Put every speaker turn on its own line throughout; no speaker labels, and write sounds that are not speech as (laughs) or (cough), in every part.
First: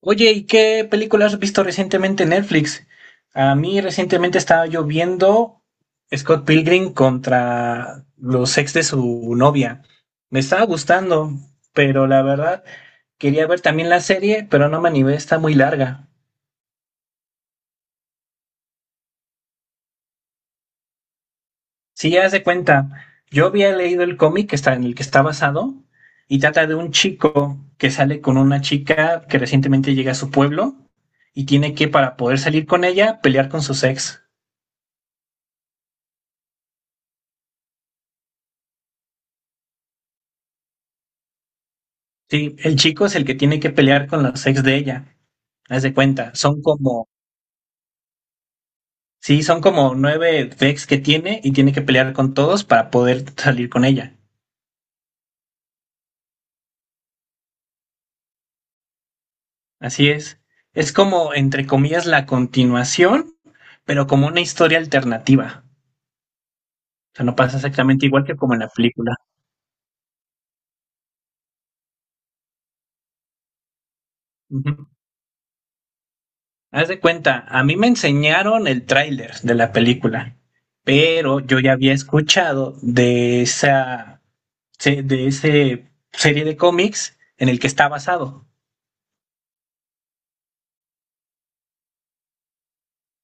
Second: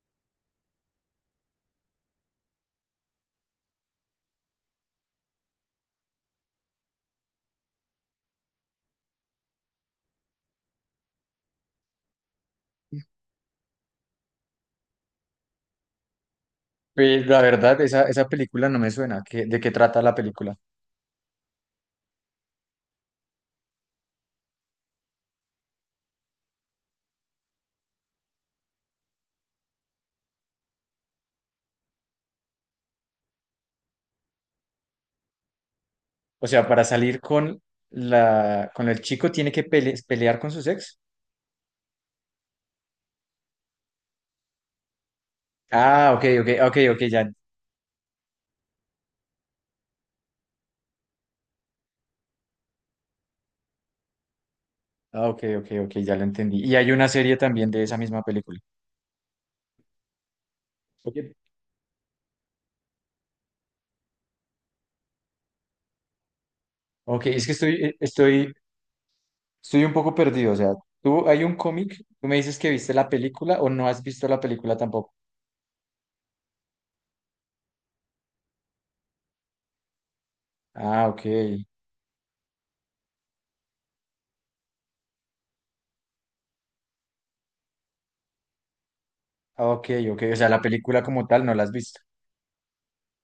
Oye, ¿y qué películas has visto recientemente en Netflix? A mí recientemente estaba yo viendo Scott Pilgrim contra los ex de su novia. Me estaba gustando, pero la verdad quería ver también la serie, pero no me animé, está muy larga.
Pues, la verdad, esa película no me suena. ¿ De qué trata la película?
Si ya de cuenta, yo había leído el cómic que está en el que está basado y trata de un chico que sale con una chica que recientemente llega a su pueblo y tiene que, para poder salir con ella, pelear con sus ex.
O sea, para salir con la con el chico tiene que pelear con su ex.
Sí, el chico es el que tiene que pelear con los ex de ella. Haz de
Ah, ok,
cuenta,
ok,
son
ok, ok,
como,
ya.
sí, son como 9 ex que tiene y tiene que pelear con todos para poder salir con ella.
Ah, ok, ok, ok, ya lo entendí. Y hay una serie también de esa misma película.
Así es. Es
Ok,
como, entre comillas, la continuación, pero como una historia alternativa. O sea,
ok,
no
es que
pasa exactamente igual que
estoy,
como en la película.
estoy un poco perdido. O sea, tú hay un cómic, tú me dices que viste la película o no has visto la película
Ujú.
tampoco.
Haz de cuenta, a mí me enseñaron el tráiler de la película,
Ah, ok.
pero yo ya había escuchado de esa de ese serie de cómics en el que está basado.
Ah, ok, ok. O sea, la película como tal no la has visto.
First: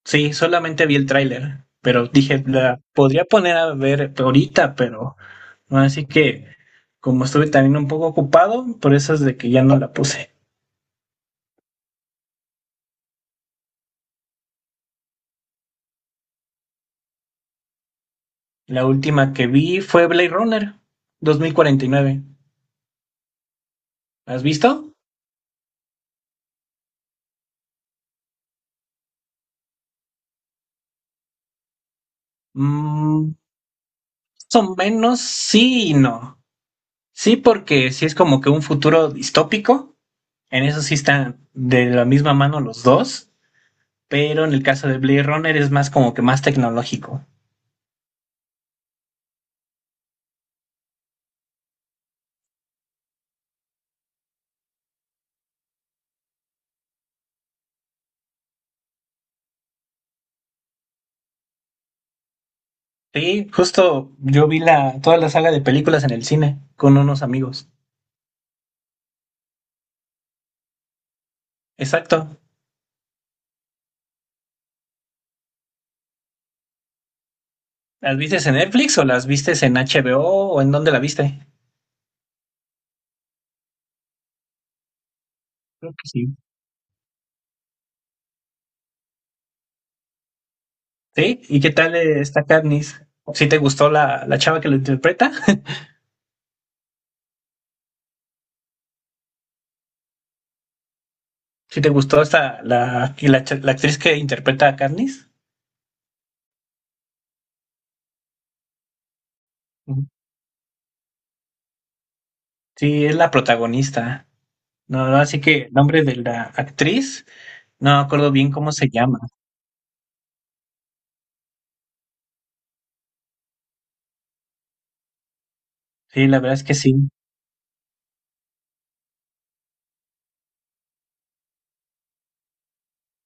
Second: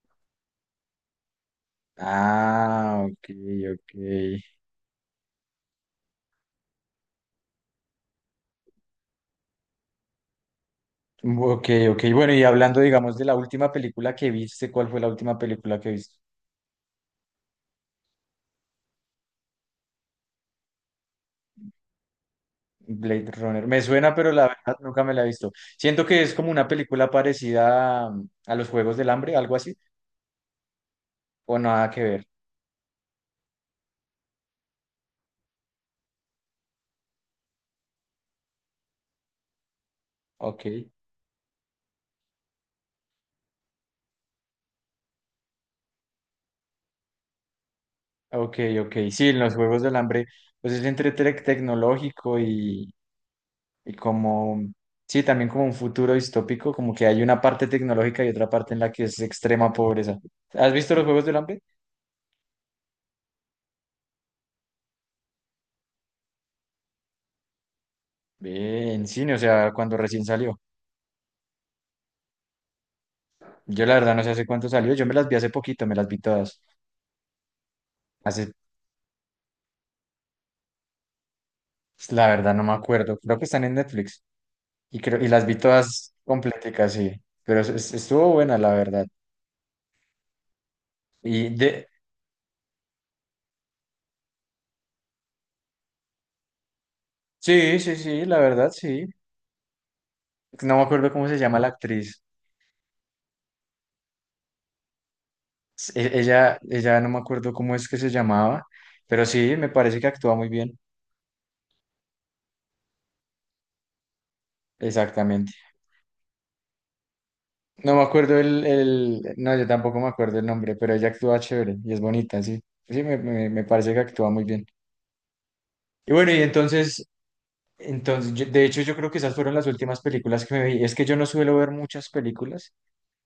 Sí, solamente vi el tráiler, pero dije, la
Ah,
podría
ok,
poner a
ok.
ver ahorita, pero no, así que como estuve también un poco ocupado, por eso es de que ya no la puse.
Ok, ok. Bueno, y hablando, digamos, de la última película que viste, ¿cuál fue la última película que viste?
La última que vi fue Blade Runner 2049.
Blade Runner. Me suena, pero
¿La ¿Has
la verdad
visto?
nunca me la he visto. Siento que es como una película parecida a los Juegos del Hambre, algo así, o nada que ver.
Mm, más o menos sí y no. Sí, porque sí es como que un futuro distópico. En
Ok,
eso sí están de la misma mano los dos, pero en el caso de Blade Runner es más como que más tecnológico.
ok, ok. Sí, en los Juegos del Hambre, pues es entre tecnológico y como, sí, también como un futuro distópico, como que hay una parte tecnológica y otra parte en la que es extrema pobreza. ¿Has visto los Juegos del Hambre?
Sí, justo yo vi la, toda la saga de películas en el cine con unos amigos.
Ve, en cine, o sea, cuando recién salió.
Exacto.
Yo la verdad no sé hace cuánto salió. Yo me las vi hace poquito, me las vi todas.
¿Las viste
Hace,
en Netflix o las viste en HBO o en dónde la viste?
la verdad no me acuerdo. Creo que están en Netflix. Y creo, y las vi
Creo que
todas
sí.
completicas, sí. Pero estuvo buena, la verdad.
¿Sí?
Y
¿Y qué
de,
tal está Katniss? ¿Sí te gustó la, la chava que lo interpreta? (laughs)
sí, sí, sí, la verdad, sí. No me acuerdo cómo se llama la
¿Sí te gustó
actriz.
esta, la, y la, la actriz que interpreta a Katniss?
Ella, no me acuerdo cómo es que se llamaba, pero sí, me parece
Ujú.
que actúa muy bien.
Sí, es la protagonista. No, no, así
Exactamente.
que el nombre de la actriz, no
No me
me acuerdo
acuerdo
bien cómo se llama.
no, yo tampoco me acuerdo el nombre, pero ella actúa chévere y es bonita, sí. Sí, me parece que actúa muy bien. Y
Sí,
bueno,
la
y
verdad es que
entonces
sí.
entonces, de hecho, yo creo que esas fueron las últimas películas que me vi. Es que yo no suelo ver muchas películas,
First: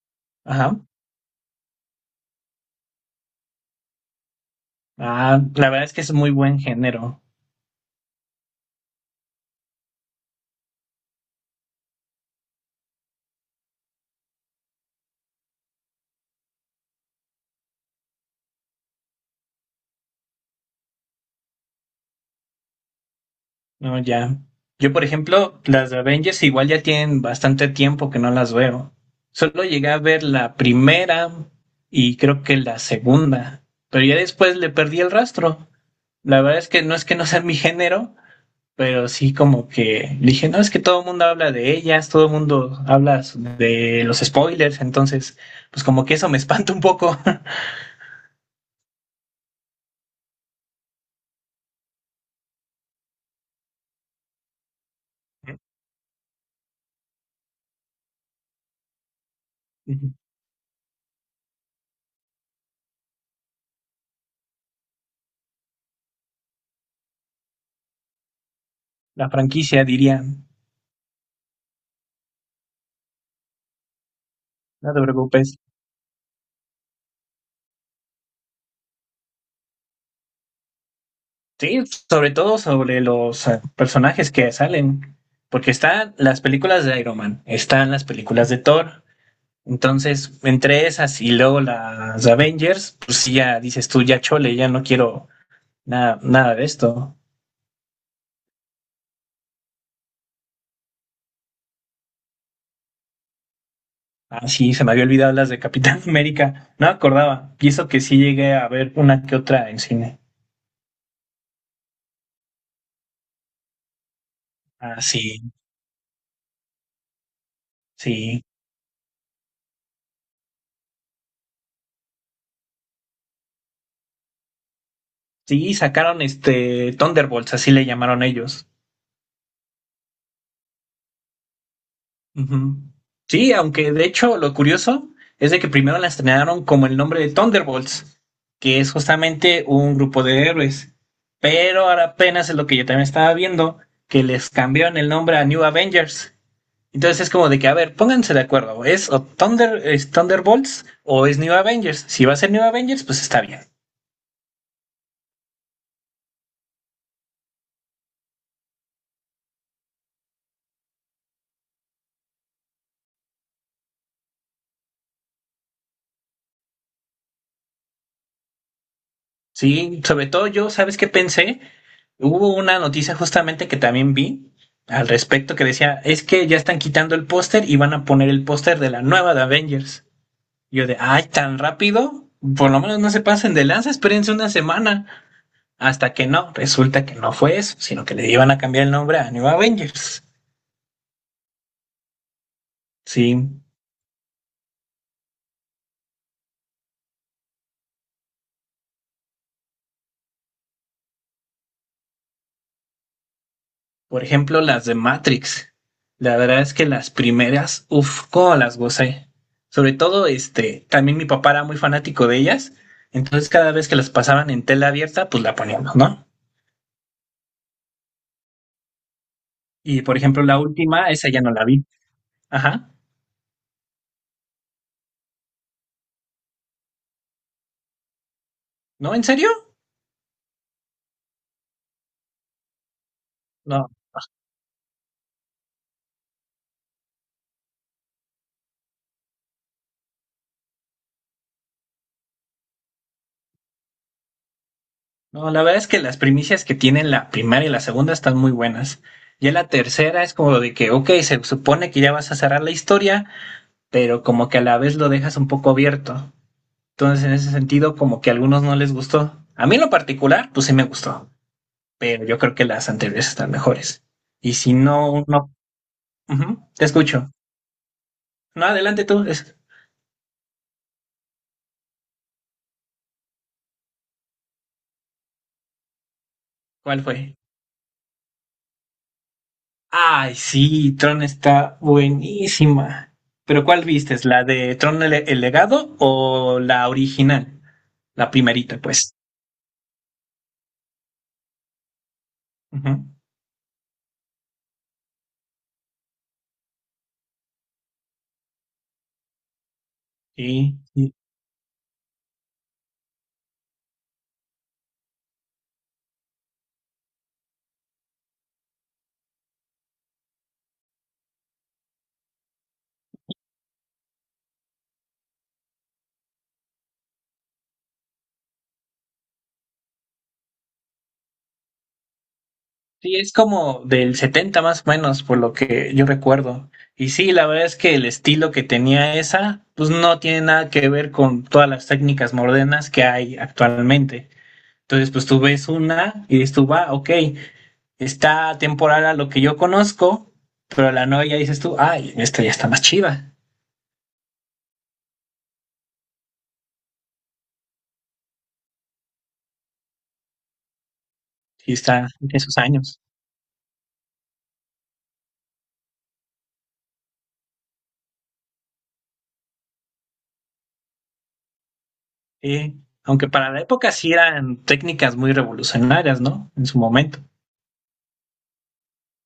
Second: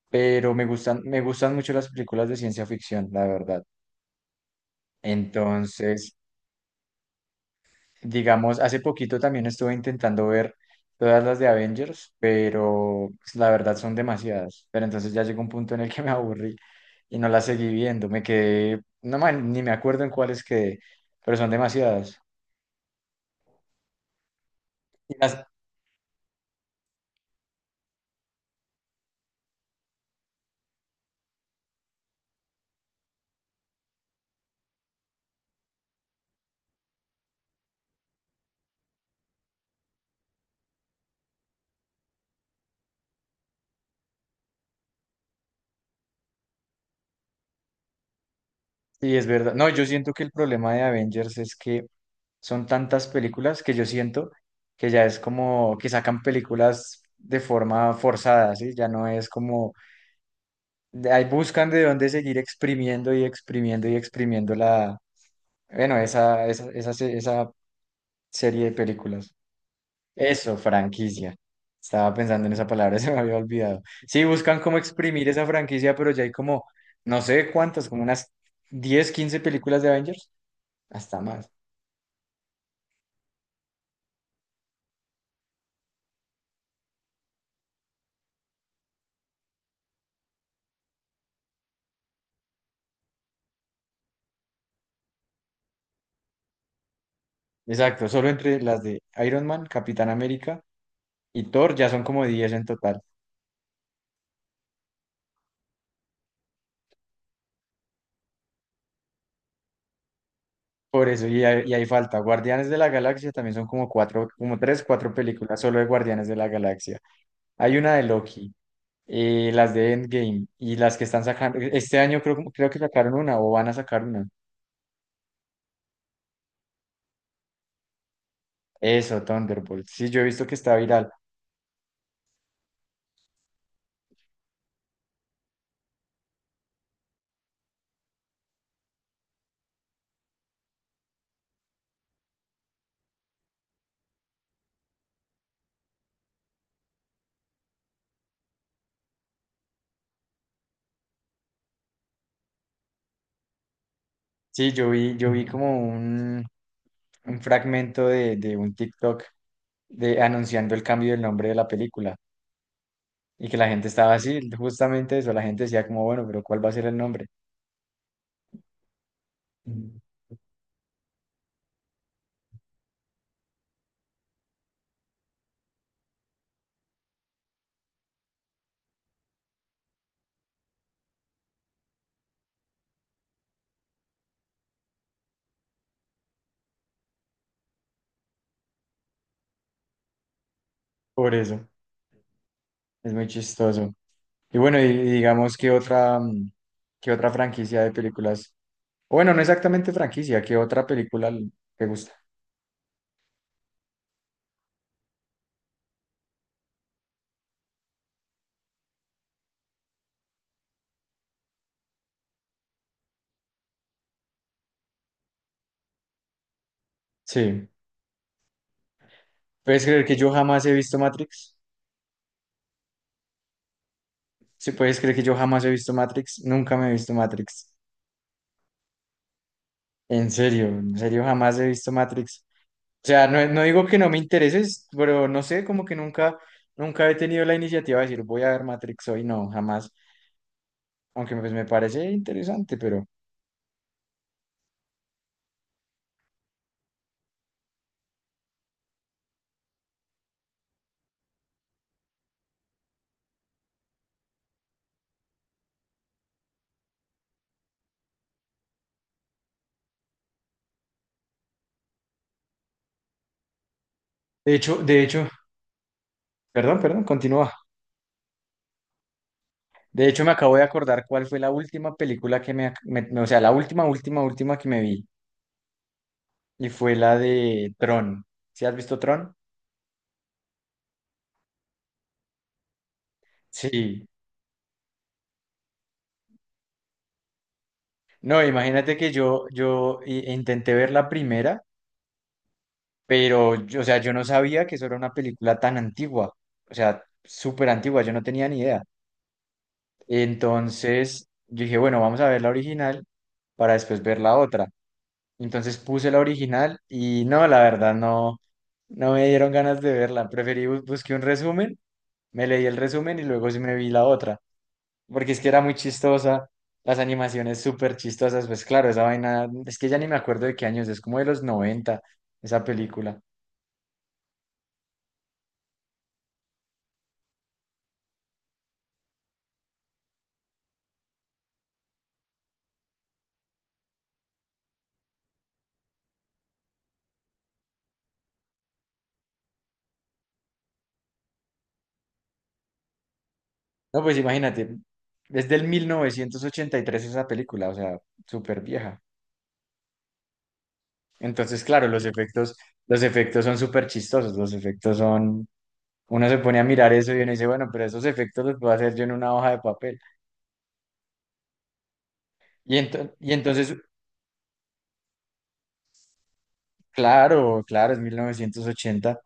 pero
Ajá.
me gustan mucho las películas de ciencia ficción, la verdad.
Ah, la verdad es que es
Entonces,
muy buen género.
digamos, hace poquito también estuve intentando ver todas las de Avengers, pero pues, la verdad son demasiadas. Pero entonces ya llegó un punto en el que me aburrí y no las seguí viendo. Me quedé, no man, ni me acuerdo en cuáles quedé, pero son demasiadas.
No, ya. Yo, por
Y las,
ejemplo, las de Avengers igual ya tienen bastante tiempo que no las veo. Solo llegué a ver la primera y creo que la segunda, pero ya después le perdí el rastro. La verdad es que no sea mi género, pero sí como que dije, no, es que todo el mundo habla de ellas, todo el mundo habla de los spoilers, entonces pues como que eso me espanta un poco.
y es verdad. No, yo siento que el problema de Avengers es que son tantas películas que yo siento que ya es como que sacan películas de forma forzada, ¿sí? Ya no es como,
(laughs)
ahí buscan de dónde seguir exprimiendo y exprimiendo y exprimiendo la, bueno, esa serie de
La
películas.
franquicia, diría, no
Eso, franquicia. Estaba pensando en esa palabra, (laughs) se me había olvidado. Sí, buscan como
te
exprimir esa
preocupes.
franquicia, pero ya hay como, no sé cuántas, como unas 10 15 películas de Avengers, hasta más.
Sí, sobre todo sobre los personajes que salen, porque están las películas de Iron Man, están las películas de Thor, entonces entre esas y luego las Avengers, pues sí, ya dices tú, ya chole, ya no quiero nada, nada de esto.
Exacto, solo entre las de Iron Man, Capitán América y Thor ya son como 10 en total.
Ah, sí, se me había olvidado las de Capitán (laughs) América, no me acordaba, y eso que sí llegué a ver una que otra en cine.
Por eso, y hay falta. Guardianes de la Galaxia también son como cuatro, como tres,
Ah,
cuatro
sí,
películas solo de Guardianes de la Galaxia. Hay una de
sí,
Loki, las de Endgame y las que están sacando. Este año creo, creo que sacaron una o van a sacar una.
sí, sacaron este Thunderbolts, así le llamaron ellos.
Eso, Thunderbolt. Sí, yo he visto que está viral.
Ujú. Sí, aunque de hecho lo curioso es de que primero la estrenaron como el nombre de Thunderbolts, que es justamente un grupo de héroes. Pero ahora apenas es lo que yo también estaba viendo, que les cambiaron el nombre a New Avengers. Entonces es como de que, a ver, pónganse de acuerdo, ¿es o Thunder, es Thunderbolts o es New Avengers? Si va a ser New Avengers, pues está bien.
Sí, yo vi como un fragmento de un TikTok de, anunciando el cambio del nombre de la película. Y que la gente estaba así, justamente eso, la gente decía como, bueno, pero ¿cuál va a ser el nombre? Ujú.
Sí, sobre todo yo, ¿sabes qué pensé? Hubo una noticia justamente que también vi al respecto que decía, es que ya están quitando el póster y van a poner el póster de la nueva de Avengers. Y yo de, ay, tan rápido, por lo menos no se pasen de lanza, espérense una semana. Hasta que no, resulta que no fue eso, sino que le iban a cambiar el nombre a New Avengers.
Por eso, es muy
Sí.
chistoso. Y bueno, y digamos que otra, qué otra franquicia de películas, o bueno, no exactamente franquicia, ¿qué otra película te gusta?
Por ejemplo, las de Matrix. La verdad es que las primeras, uff, cómo las gocé. Sobre todo, este, también mi papá era muy fanático de ellas. Entonces, cada vez que las pasaban en tela abierta, pues la poníamos, ¿no?
Sí, ¿puedes
Y
creer que
por
yo
ejemplo, la
jamás he visto
última, esa ya no
Matrix?
la vi. Ajá.
Sí, ¿puedes creer que yo jamás he visto Matrix? Nunca me he visto Matrix.
¿No? ¿En serio?
En serio, jamás he visto Matrix. O sea, no, no digo
No.
que no me intereses, pero no sé, como que nunca, nunca he tenido la iniciativa de decir, voy a ver Matrix hoy, no, jamás. Aunque pues me parece interesante, pero
No, la verdad es que las primicias que tienen la primera y la segunda están muy buenas. Ya la tercera es como de que, ok, se supone que ya vas a cerrar la historia, pero como que a la vez lo dejas un poco abierto. Entonces, en ese sentido, como que a algunos no les gustó. A mí en lo particular, pues sí me gustó, pero yo creo que las anteriores están mejores. Y si
de
no,
hecho,
no, ujú,
perdón,
te
perdón,
escucho.
continúa.
No, adelante tú. Es-
De hecho, me acabo de acordar cuál fue la última película que me, o sea, la última, última, última que me vi, y fue
¿Cuál
la
fue?
de Tron. ¿Sí has visto Tron?
Ay, sí, Tron está buenísima. Pero ¿cuál
Sí.
viste? ¿La de Tron el legado o la original? La
No,
primerita,
imagínate que
pues.
yo intenté ver la primera.
Ujú.
Pero, o sea, yo no sabía que eso era una película tan antigua, o sea, súper antigua, yo no tenía ni idea.
Sí, sí,
Entonces, yo dije, bueno, vamos a ver la original para después ver la otra. Entonces puse la original y no, la verdad, no, no me dieron ganas de verla. Preferí busqué un resumen, me leí el resumen y luego sí me vi la otra, porque es que era muy chistosa, las animaciones súper chistosas, pues claro, esa vaina, es que ya ni me acuerdo de qué años, es como de los 90 esa
sí,
película.
es como del 70 más o menos, por lo que yo recuerdo. Y sí, la verdad es que el estilo que tenía esa, pues no tiene nada que ver con todas las técnicas modernas que hay actualmente. Entonces, pues tú ves una y dices tú, va, ok, está temporal a lo que yo conozco, pero la nueva ya dices tú, ay, esta ya está más chiva.
No, pues imagínate, es del 1983 esa película, o sea, súper vieja. Entonces,
Sí,
claro,
está en esos años.
los efectos son súper chistosos, los efectos son... Uno se pone a mirar eso y uno dice, bueno, pero esos efectos los puedo hacer yo en una hoja de papel. Y,
Sí, aunque
y
para la
entonces,
época sí eran técnicas muy revolucionarias, ¿no? En su momento.
claro, claro, es 1980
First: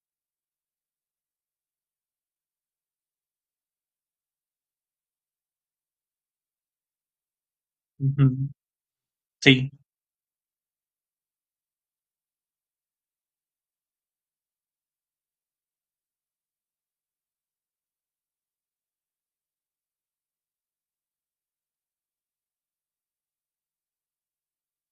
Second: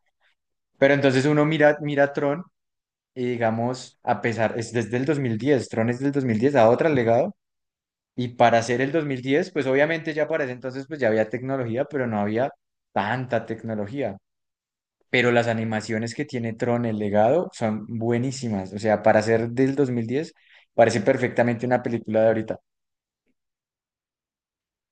pero entonces uno mira, mira Tron y digamos, a pesar, es desde el 2010. Tron es del 2010, a otro legado. Y
Ujú.
para hacer el 2010 pues
Sí.
obviamente ya para ese entonces pues ya había tecnología, pero no había tanta tecnología. Pero las animaciones que tiene Tron, el legado, son buenísimas. O sea, para hacer del 2010 parece perfectamente una película de ahorita.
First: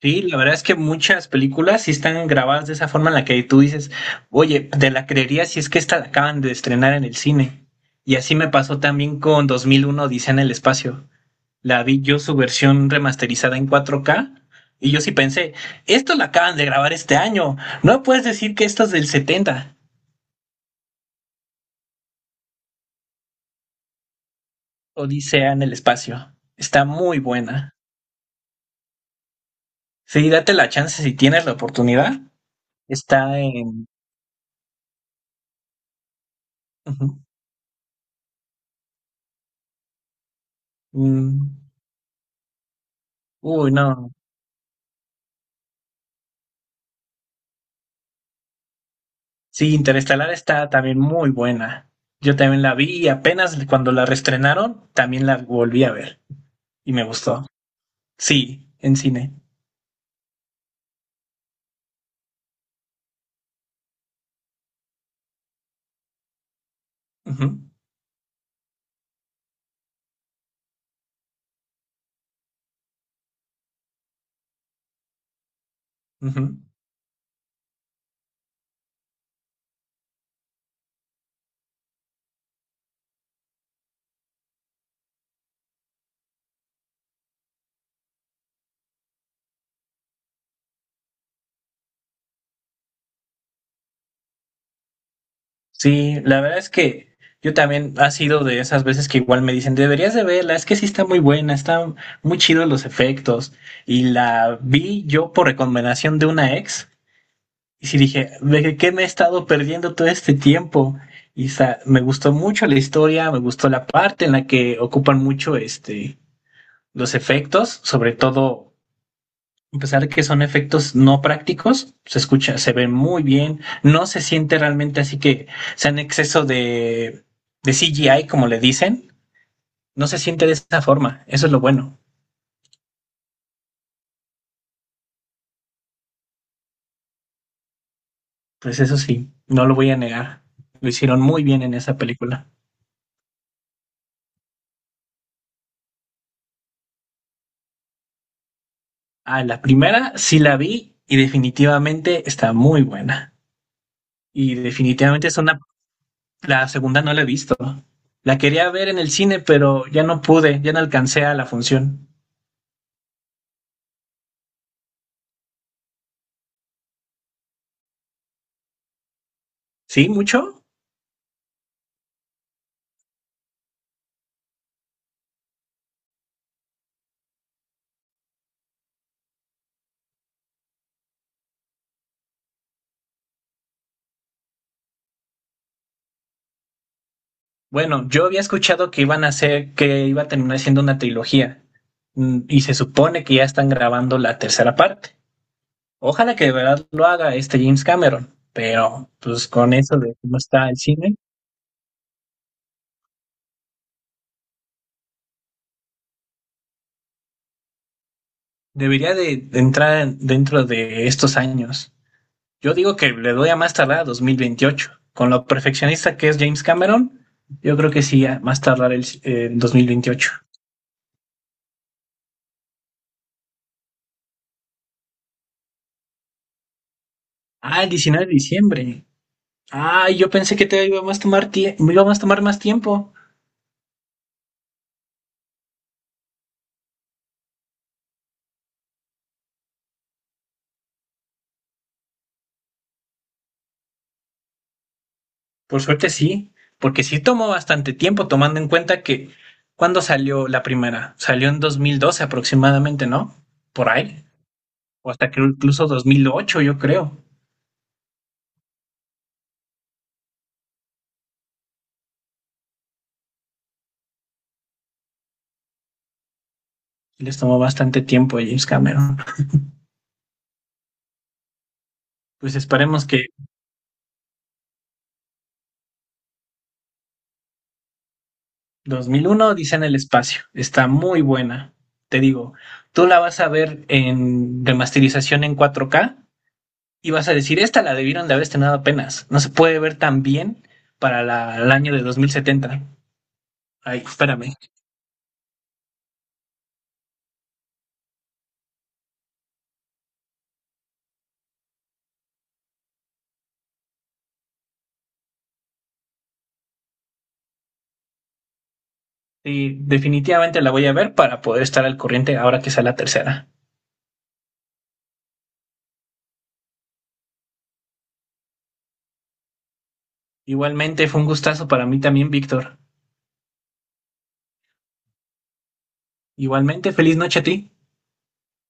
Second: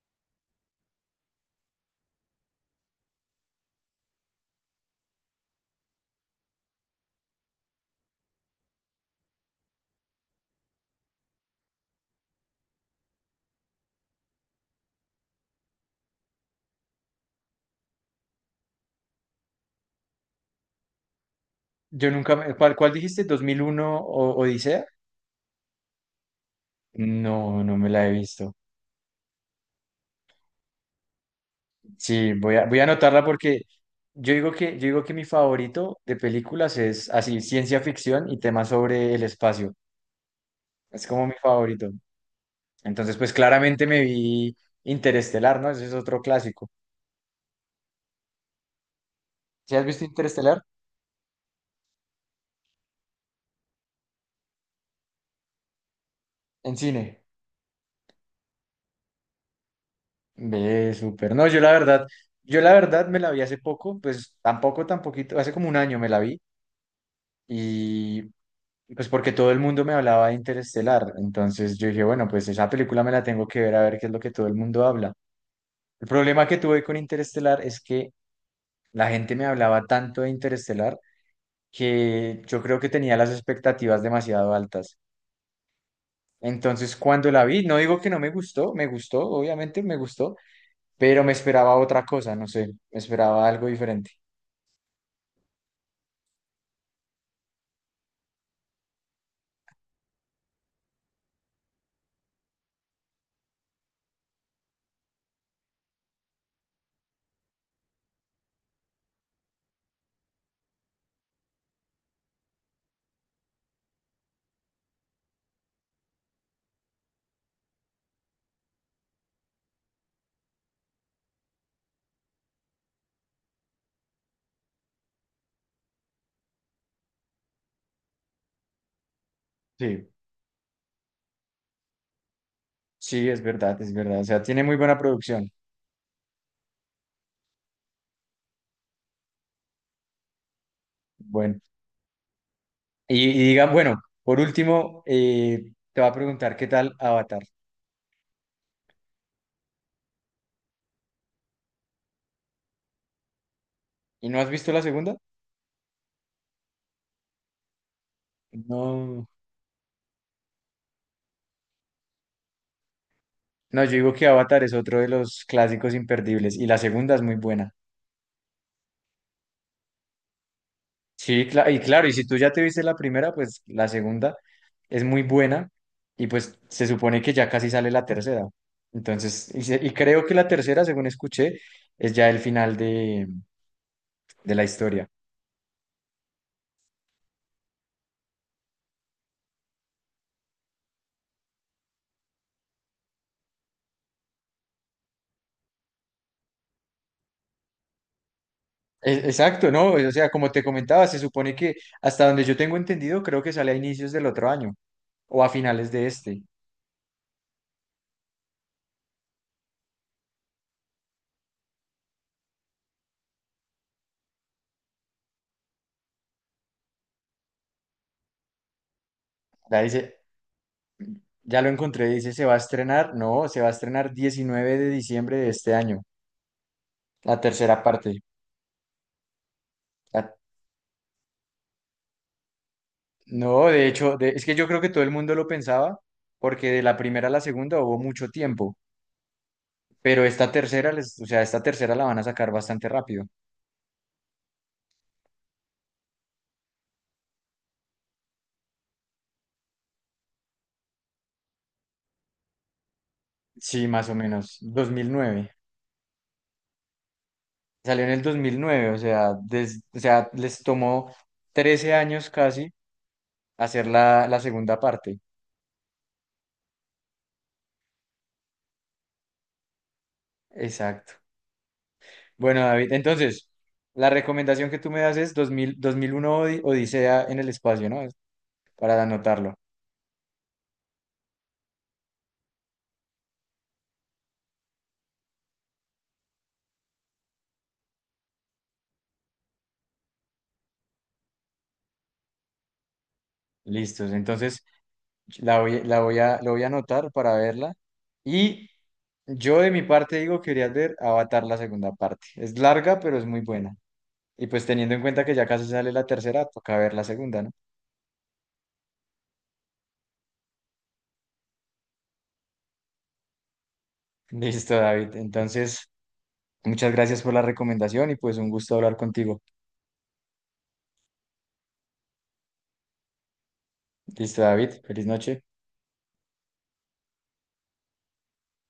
Sí, la verdad es que muchas películas sí están grabadas de esa forma en la que tú dices, oye, te la creería si es que esta la acaban de estrenar en el cine. Y así me pasó también con 2001 Odisea en el espacio. La vi yo su versión remasterizada en 4K y yo sí pensé, esto la acaban de grabar este año. No puedes decir que esto es del 70.
Yo nunca me- ¿Cuál, cuál dijiste? ¿2001 o Odisea?
Odisea en el espacio. Está muy
No,
buena.
no me la he visto.
Sí, date la chance si tienes la oportunidad.
Sí, voy a, voy a anotarla
Está
porque
en...
yo digo que mi favorito de películas
(laughs)
es
Ujú.
así, ciencia ficción y temas sobre el espacio. Es como mi
Mm.
favorito. Entonces, pues
Uy,
claramente me
no.
vi Interestelar, ¿no? Ese es otro clásico.
Sí,
¿Sí has visto
Interestelar
Interestelar
está también muy buena. Yo también la vi y apenas cuando la reestrenaron, también la volví a ver
en
y me
cine?
gustó. Sí, en cine.
Ve, súper. No, yo la verdad me la vi hace poco, pues tampoco, tan poquito, hace como un año me la vi
Ujú,
y pues porque todo el mundo me hablaba de Interestelar, entonces yo dije, bueno, pues esa película me la tengo que ver a ver qué es lo que todo el mundo habla. El
ujú.
problema que tuve con Interestelar es que la gente me hablaba tanto de Interestelar que yo creo que tenía las expectativas demasiado altas. Entonces, cuando la vi, no digo que no me gustó, me gustó, obviamente me gustó, pero me esperaba otra cosa, no sé, me esperaba algo diferente.
Sí, la verdad es que yo también ha sido de esas veces que igual me dicen, deberías de verla, es que sí está muy buena, están muy chidos los efectos. Y la vi yo por recomendación de una ex. Y sí dije, ¿de qué me he estado perdiendo todo este tiempo? Y me gustó mucho la historia, me gustó la parte en la que ocupan mucho este, los efectos, sobre todo, a pesar de que son efectos no prácticos, se escucha, se ve muy bien, no se siente realmente así que sea en exceso de CGI, como le dicen, no
Sí,
se siente de esa forma, eso es lo bueno.
sí, es verdad, es verdad. O sea, tiene muy buena producción.
Pues eso sí, no lo voy a negar, lo hicieron muy
Bueno,
bien en esa película.
bueno, por último, te va a preguntar qué tal Avatar.
Ah, la primera sí la vi y definitivamente está muy buena.
¿Y no has
Y
visto la segunda?
definitivamente es una... La segunda no la he visto. La quería ver en el
No,
cine, pero ya no pude, ya no alcancé a la función.
no, yo digo que Avatar es otro de los clásicos imperdibles y la segunda es muy buena.
¿Sí? ¿Mucho?
Sí, y claro, y si tú ya te viste la primera, pues la segunda es muy buena y pues se supone que ya casi sale la tercera. Entonces, y creo que la tercera, según escuché, es ya el final de la historia.
Bueno, yo había escuchado que iban a hacer, que iba a terminar siendo una trilogía. Mm, y se supone que ya están grabando la tercera parte. Ojalá que de verdad lo haga este James Cameron. Pero, pues
Exacto,
con
¿no?
eso
O
de
sea,
cómo
como te
está el
comentaba,
cine,
se supone que hasta donde yo tengo entendido, creo que sale a inicios del otro año o a finales de este.
debería de entrar en- dentro de estos años. Yo digo que le doy a más tardar a 2028. Con lo perfeccionista que es James Cameron, yo creo que sí, a más tardar el
La dice,
2028.
ya lo encontré, dice, se va a estrenar, no, se va a estrenar 19 de diciembre de este año, la tercera
Ah, el
parte.
19 de diciembre. Ah, yo pensé que te iba a más tomar tie- me iba a más tomar más tiempo.
No, de hecho, es que yo creo que todo el mundo lo pensaba, porque de la primera a la segunda hubo mucho tiempo, pero esta tercera, o sea, esta tercera la van a sacar bastante rápido.
Por suerte sí, porque sí tomó bastante tiempo, tomando en cuenta que ¿cuándo salió la primera? Salió en 2012 aproximadamente, ¿no?
Sí,
Por
más o
ahí.
menos, Dos
O
mil
hasta que
nueve
incluso 2008, yo creo.
Salió en el 2009, o sea, o sea, les tomó 13 años casi hacer la, la segunda parte.
Les tomó bastante tiempo a James Cameron.
Exacto.
Pues
Bueno, David,
esperemos que
entonces, la recomendación que tú me das es 2001 Odisea en el espacio, ¿no? Para
2001,
anotarlo.
Odisea en el espacio. Está muy buena. Te digo, tú la vas a ver en remasterización en 4K y vas a decir, esta la debieron de haber estrenado apenas. No se puede ver tan bien para la, el año de 2070. Ay,
Listos.
espérame.
Entonces, la voy, la voy a, lo voy a anotar para verla. Y yo de mi parte digo que quería ver Avatar la segunda parte. Es larga, pero es muy buena. Y pues teniendo en cuenta que ya casi sale la tercera, toca ver la segunda, ¿no?
Sí, definitivamente la voy a ver para poder estar al corriente ahora que sea la tercera.
(laughs) Listo, David. Entonces, muchas gracias por la recomendación y pues un gusto hablar contigo.
Igualmente fue un gustazo para mí también, Víctor.
Listo, David. Feliz noche.
Igualmente, feliz noche a ti.